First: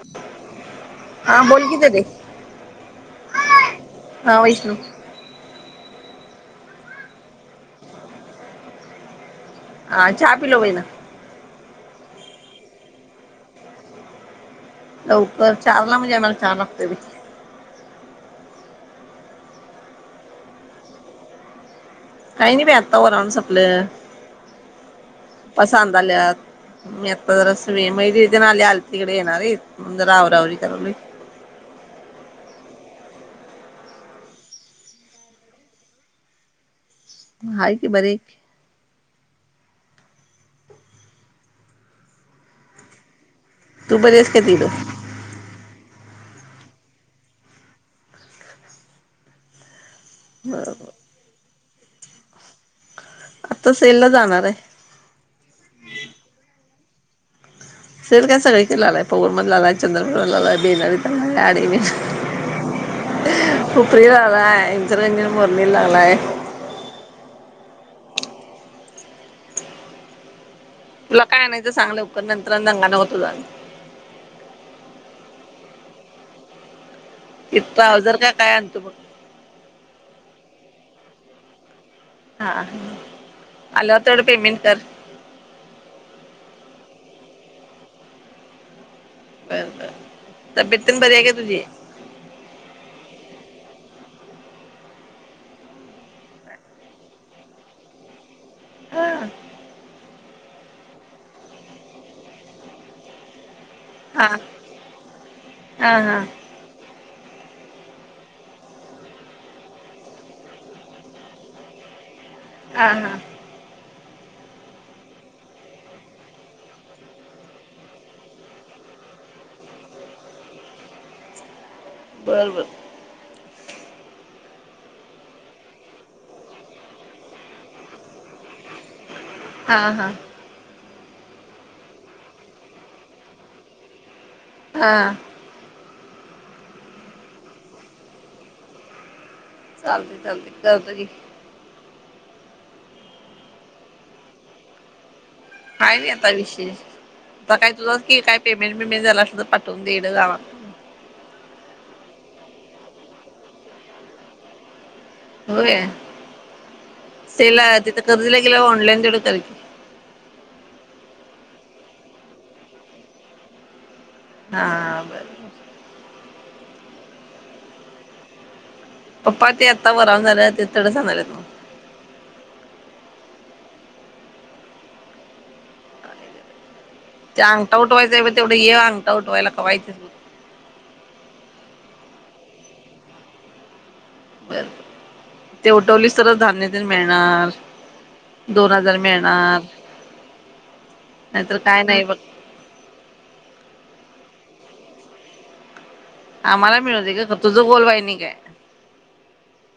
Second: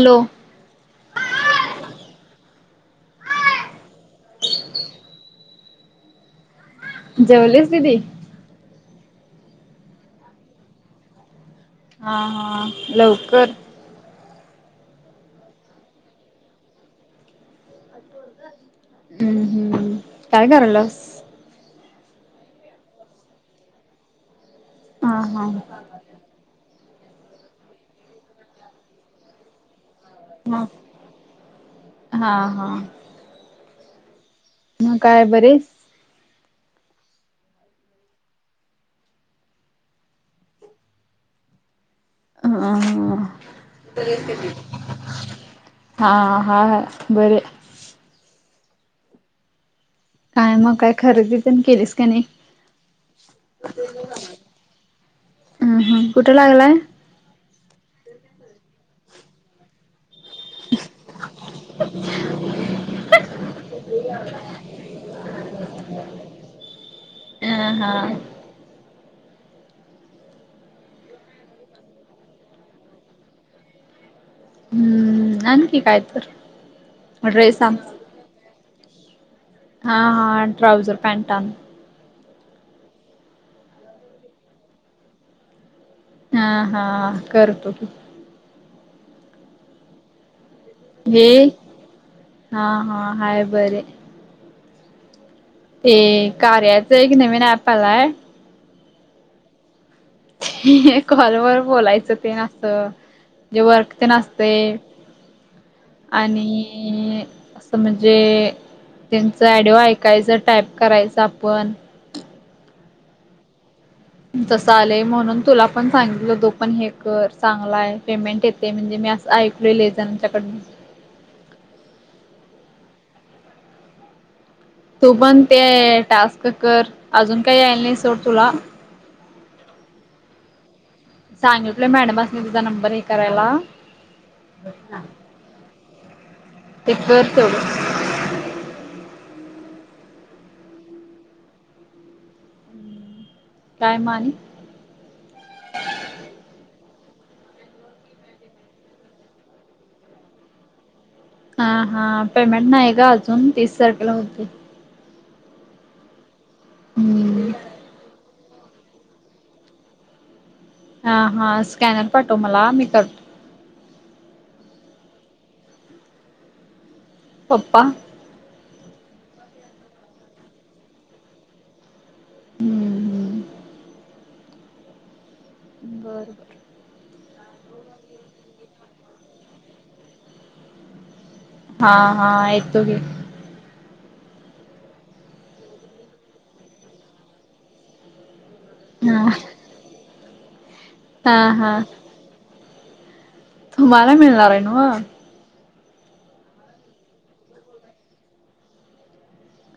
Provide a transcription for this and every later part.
Hello. हा. बोल कि दिदे. हा. वैष्णू. जेवलि स, दिदी. हा. चहा पिलो बाई ना. हां हां लवकर. लवकर चारला म्हणजे आम्हाला चहा लागतोय बई. हम्म हम्म, काय करायलास. काही नाही बई आत्ता वरण सपल, हा हा पापा संध्याल्यात. मी आत्ता जरास मी महि दिदी तेन आल्यती कड येणार येत, म्हणून जरा आवरा आवरी हा करायलोय. हा हा. म काय बरी हाईस. हाय की, बरी हाईकी. हम्म, तू बरी आहेस का तिकडं [unintelligible] हा हा बर. काय मग काय खरेदी तेन केलीस का नाही. आता सेलला जाणार आहे. हम् हम कुठ लागलाय? सेल काय सगळी कड लागलाय पवनमध्ये लागलाय, चंद्रप्रभा मध्ये लागलाय [unintelligible] हुपरीला लागलाय इचलकरंजीत मोरणीला लागलाय. अ हा. तुला काय आणायचं सांग लवकर नंतर आणि दंगा नको तुझा. हम्म आण की काय तर. ड्रेस इत आण ट्राउझर का काय आणतो बघ. हा हा ट्राऊझर पॅनट आण. हा, आल्यावर तर पेमेंट कर. हा हा करतो की. बर बर, तब्यत तेने बीरी हाय हे का तुझी? हा हा हाय बरी हाय. ते कार्याच एक नवीन ऍप आलाय. हा. कॉलवर बोलायचं तेन असं, जे वर्क तेन हा असतय, हा हा आणि म्हणजे, त्यांच आडिओ ऐकायचं टाईप करायचं आपण. हा हा. तसं आलय म्हणून तुला पण सांगितलो तु पण हे कर चांगला आहे पेमेंट ये ते म्हणजे मी असं ऐकलो लई जनाच्याकडन. बरं बरं. तू पण ते टास्क कर अजून काही यायला नाही सोड तुला. हा हा. सांगितलोय मॅडमसनी तुझा नंबर हे करायला. हा ते कर तेवढ. चालतय चालतय करतो घे. काय म आणि? काय नाही आता विशेष, आता काय तुझं की काय पेमेंट बेमेंट झालं असल तर पाठवून दे ईकड गावा हा हा पेमेंट नाही ग अजून तीस तारखेला होतय. होय, हम्म सेला तिथं कर्जला गेल्यावर ऑनलाईन देतो तरी. हा हा स्कॅनर पाठव मला मी करतो. हा बर. पप्पा. पप्पा ते आता वरन झालंय तडं सांजायल्यात नव. हम्म हम्म. बर बर. ते अंगठा उठवायंच ब तेवढे ये अंगटा उठवायला कवा येत्यास बग. हा हा येतो घे. बर ते उठवलीस तरच धान्य दे मिळणार दोन हजार हा मिळणार हा नाहीतर हा काय नाही बघ तुम्हाला मिळणार आहे न्हव आम्हाला मिळूदे ग तुझ बोल वाहिनी काय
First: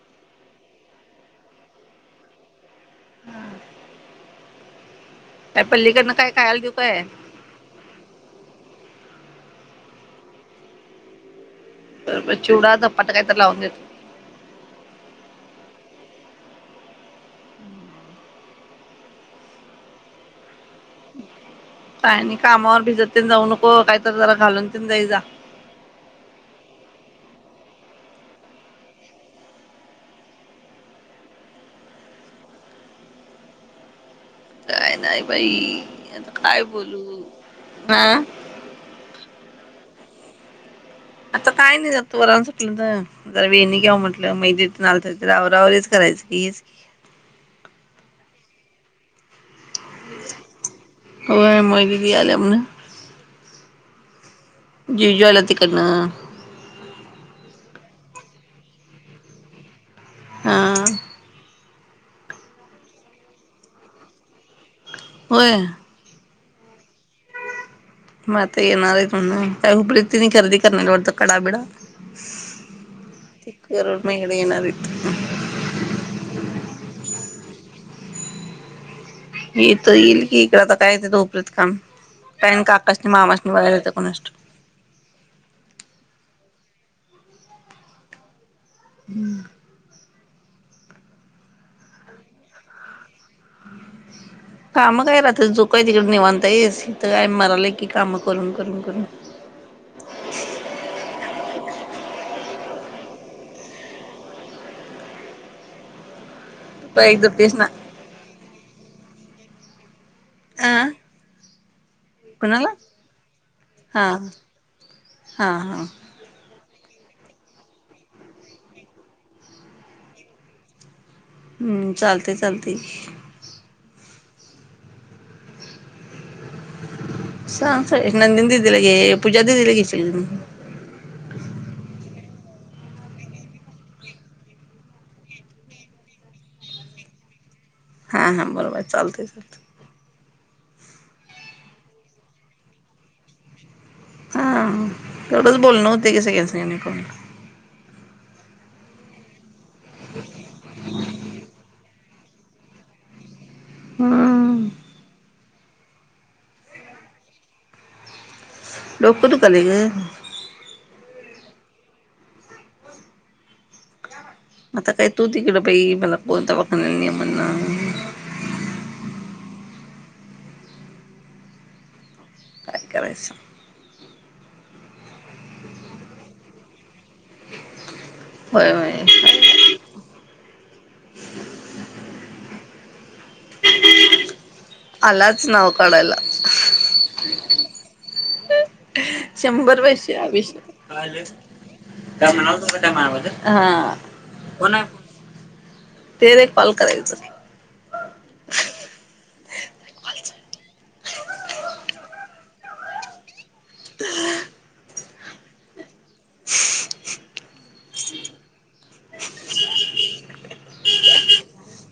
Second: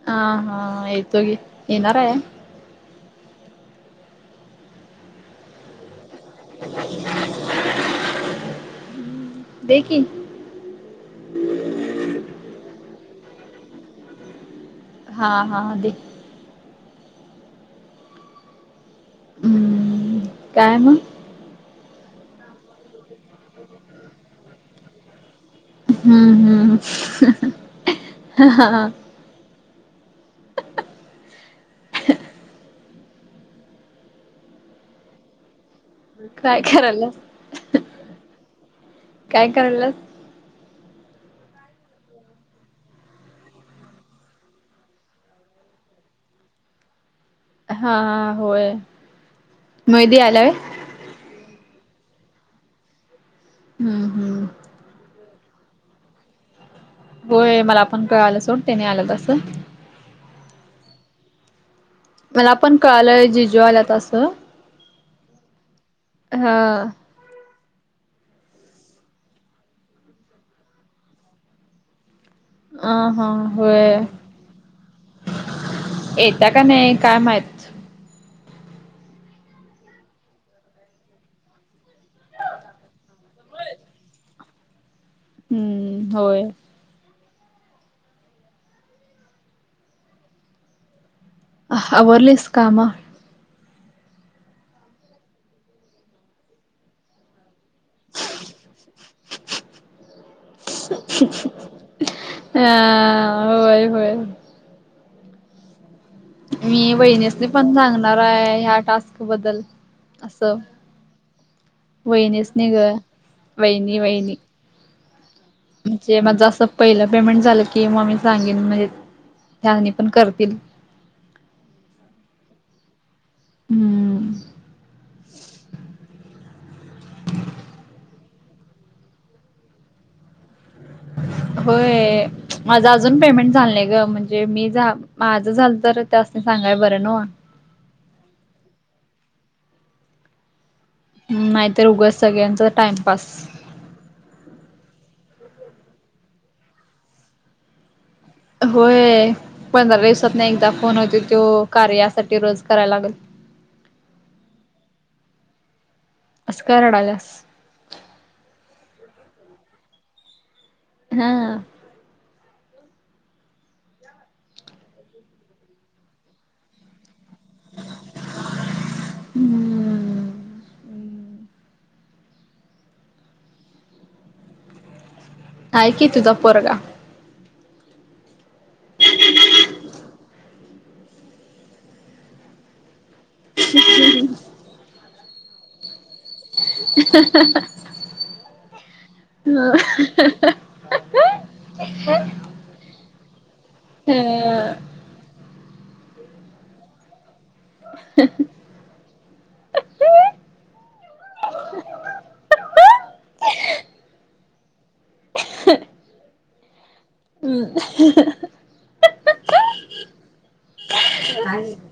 हा हा येतो घे येणार आहे हम [inaudible] का पल्लीकडनं काय ख्यायल घे काय घे की चुडा चपात्या काय तर लावून देतो हा हा दे हम्म [inaudible] हम्म काय मग का आणि कामावर भिजत ते जाऊ नको काहीत जरा घालून ते जाई जा हम्म हम्म ह हा काय नाही बाई आता काय करल्यास बोलू हा. काय करल्यास आता काय नाही जात बर सुटलं तर जर वेणी कव म्हटलं मग जिथलत रावरावरीच करायचं की हेच हा होय महदी आलाय हो मय दद याले म्हना हम् हम् जिजू आल्यात तिकडून होय मला आपण कळलं सोड त्यांनी आल्यात असं हा मला पण कळलंय जिजू आल्यात तसं होय हा म ते येणार म्हण तर हुपरीत त्यांनी खरेदी करणार आहेत म्हण कडा बिडा अ हा त होय करोड मेकडे येणार इथ येत्या का नाही काय माहित मी इ तर येईल की इकडे आता काय येत धोपरत काम काय काकास नाही मामास नाही बायायला येते कोणाष्ट हम्म होय हम् [unintelligible] आवर्लिस कामं काम काय राहत जो काही तिकडे निवांता येसथ काय मारला की काम करून करून करून [unintelligible] हा होय होय मी पैक वाहिनिसनी धुतेस ना पण सांगणार आहे ह्या टास्क बद्दल असं अ वहिणीच कुणाला निघ वहिणी हा वहिनी हा हा. जे माझं असं पहिलं पेमेंट झालं की मग मी सांगेन म्हणजे त्यानी पण करतील. हम्म, चालतंय चालतंय की. हम्. सांग सगळ्यासनी नंदिनी दी ला घे पूजा दीदीला घेशील कणी. होय, माझं अजून पेमेंट झालं नाही ग म्हणजे मी जा माझं झालं तर त्यासनी सांगाय बरं न्हवं. हां हां, बरोबर आहे चालतंय चालतंय. नाहीतर उघच सगळ्यांच टाइमपास. हा, तेवढंच बोलणं होतंय कणी [unintelligible] [unintelligible] होय, पंधरा दिवसातनं एकदा फोन होतोय त्यो कार्यासाठी रोज करायला लागल. हम. असं का रडायल्यास? डोकं दुखायलंय ग. हा. आता काय तू तिकडं बाई, मला कोण दवाखन्यात ने म्हणणार? हम्म. काय करायचं? आहे की तुझा पोरगा. होय होय. [unintelligible] [unintelligible] आलाच नाव काढायला. आ हा हा हा हा. शंभर वर्ष आयुष्य आहे. काय आलं, काय म्हणायलातासा काय माझ्याबद्दल? हम्. होणा. ते रे कॉल करायचं. [inaudible] [unintelligible] ह [unintelligible] [inaudible] हम्.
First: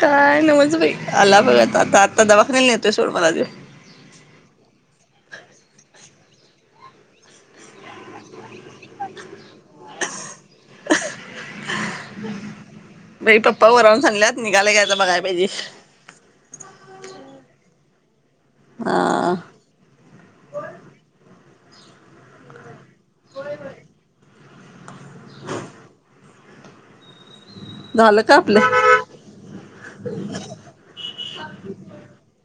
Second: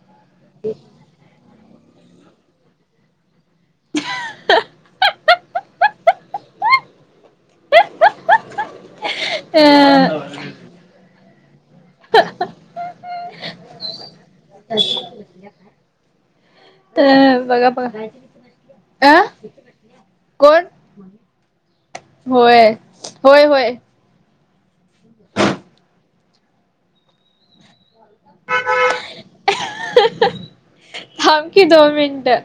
काय न्हवंच बाई. आला बघ आता, आता आत्ता दवाखान्याला नन्हेतोय सोड मला ते. ह. अह ह बाई पप्पा वरवून सांगल्यात निघाला घयं बघाय पाहिजे. ते बघा बघा. अ. हा कोण? होय. होय होय. [inaudible] झालं का आपलं? थांब की दोन मिनिटं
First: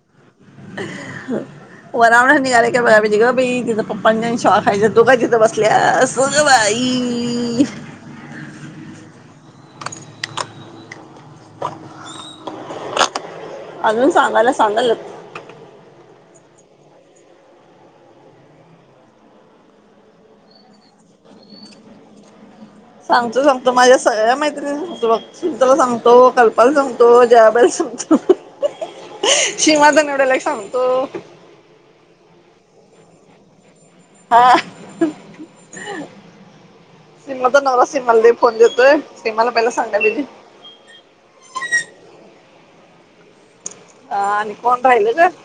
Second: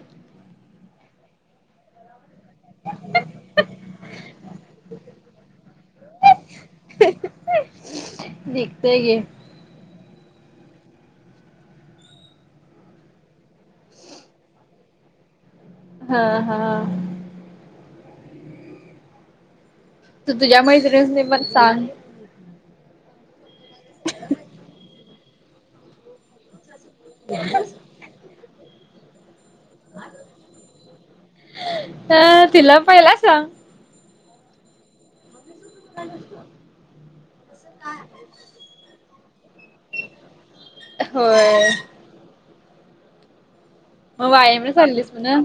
व रावणा नि गले. बा म्हणजे ग बाई तिचां पप्पांच्या शॉखाय तु का तिथं बसल्यास ग बाई. दिखते घे. [unintelligible] अजून सांगायला सांगा हा हा. तू तुझ्या मैत्रिणीसनी पण सांग. सांगतो सांगतो माझ्या सगळ्या मैत्रिणीसनी सांगतो बघ [unintelligible] ला सांगतो कल् ल संगतो जबला संगतो शीमात एवड्याला सांगतो. अ, तिला पहिला सांग. हा सम तर नवरा सिमल दे फोन देत ते मला पहिला सांगा ब हो. ह मग आणि वायामला कोण राहिल चाललीस ग म्हण.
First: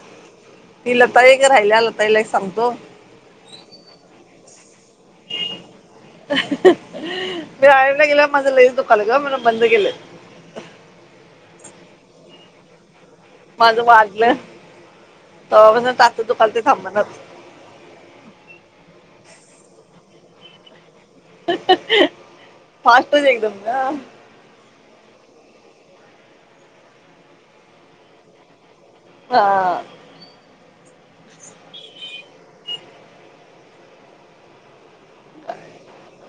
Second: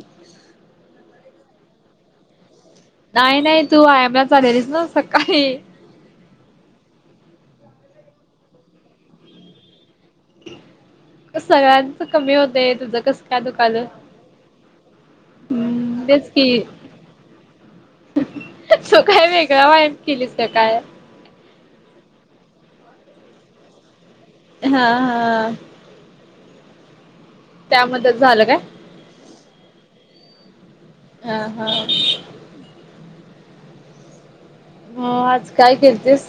ती लता एक ग राहिली लताईला एक सांगतो नाही नाही तू आयामला चाललेलीस ना सकाळी मी आईला गेलं माझं लई दुकान ग म्हण बंद गेलं. सगळ्यांच कमी होतय तुझं कस माझं वाढलं तर म्हणज हम्म तात दुकान ते थांबणार. तो काय वेगळां वाईब केलीस काय? फास्टच एकदम ना हा हा. त्यामध्ये झालं काय? हा. हा हा. हा आज काय केलतीस.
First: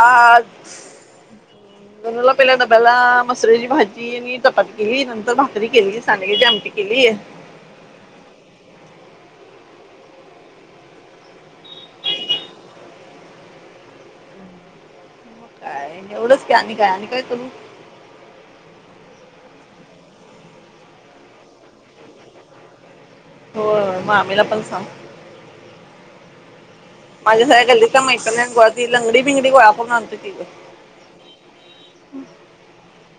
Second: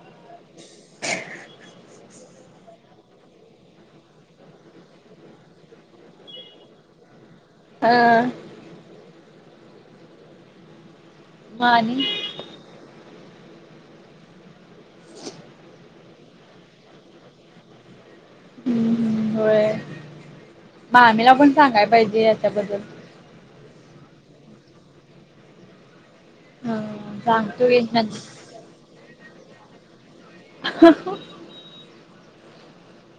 आज. [inaudible] धनुला पहिला डब्याला मसुरा ची भाजी ती आणि चपाती केली नंतर भाकरी केली सांडगेची आमटी केली. हा. म आणि. काय एवढंच की आणि काय आणि काय करू. हम्म् होय, मामीला पण सांगाय पाहिजे याच्याबद्दल. हो मामीला पण सांग. हा. माझ्या सगळ्या सांगतो की गल्लीतले नंतर. मैत्रिणी [unintelligible] लंगडी बिंगडी गोळा करून आणतो की ग. [inaudible]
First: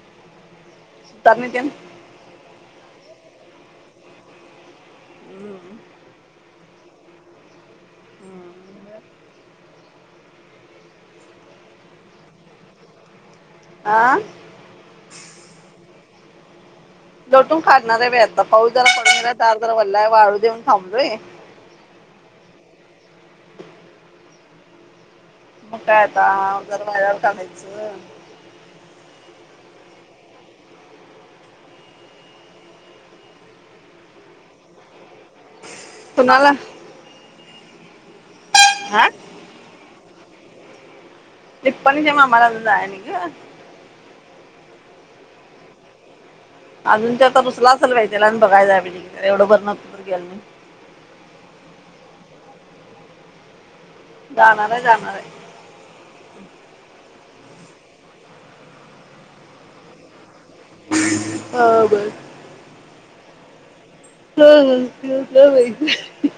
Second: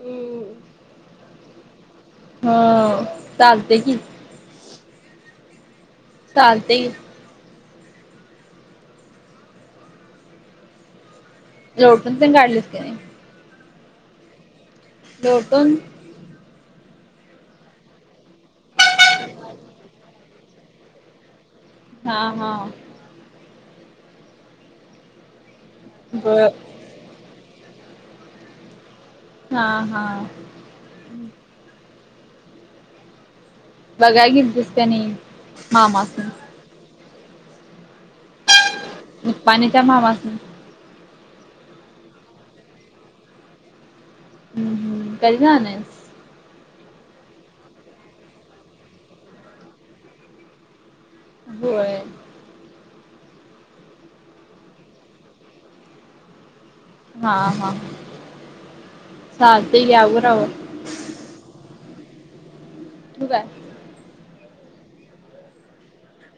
हम्म. [unintelligible] हा चालते की. चालते ये. हम. लोटून तेन काढलीस की नाही. आ. लोटून. लटून काढणार हाय बाई आता पाऊस जरा पडून दार जरा वल्लाय वाळू देऊन थांबलोय. हा हा. मग काय आता बर जरा वाळल्यावर काढायचं. हा हा. बघा काय गेलतीस क नाही मामास कुणाला आ. निपाणीच्या मामा. निपाणीच्या मामाला अजून जाया नाही ग. हम् हम् कधी जाणार. अजून त्या तर रुसला असेल बई त्याला आणि बघायचाय पाहिजे की [unintelligible] होय. जाणार आहे जाणार आहे. हा हा चालतंय घे आवर आवर. ब ब. ठेऊ काय? [unintelligible]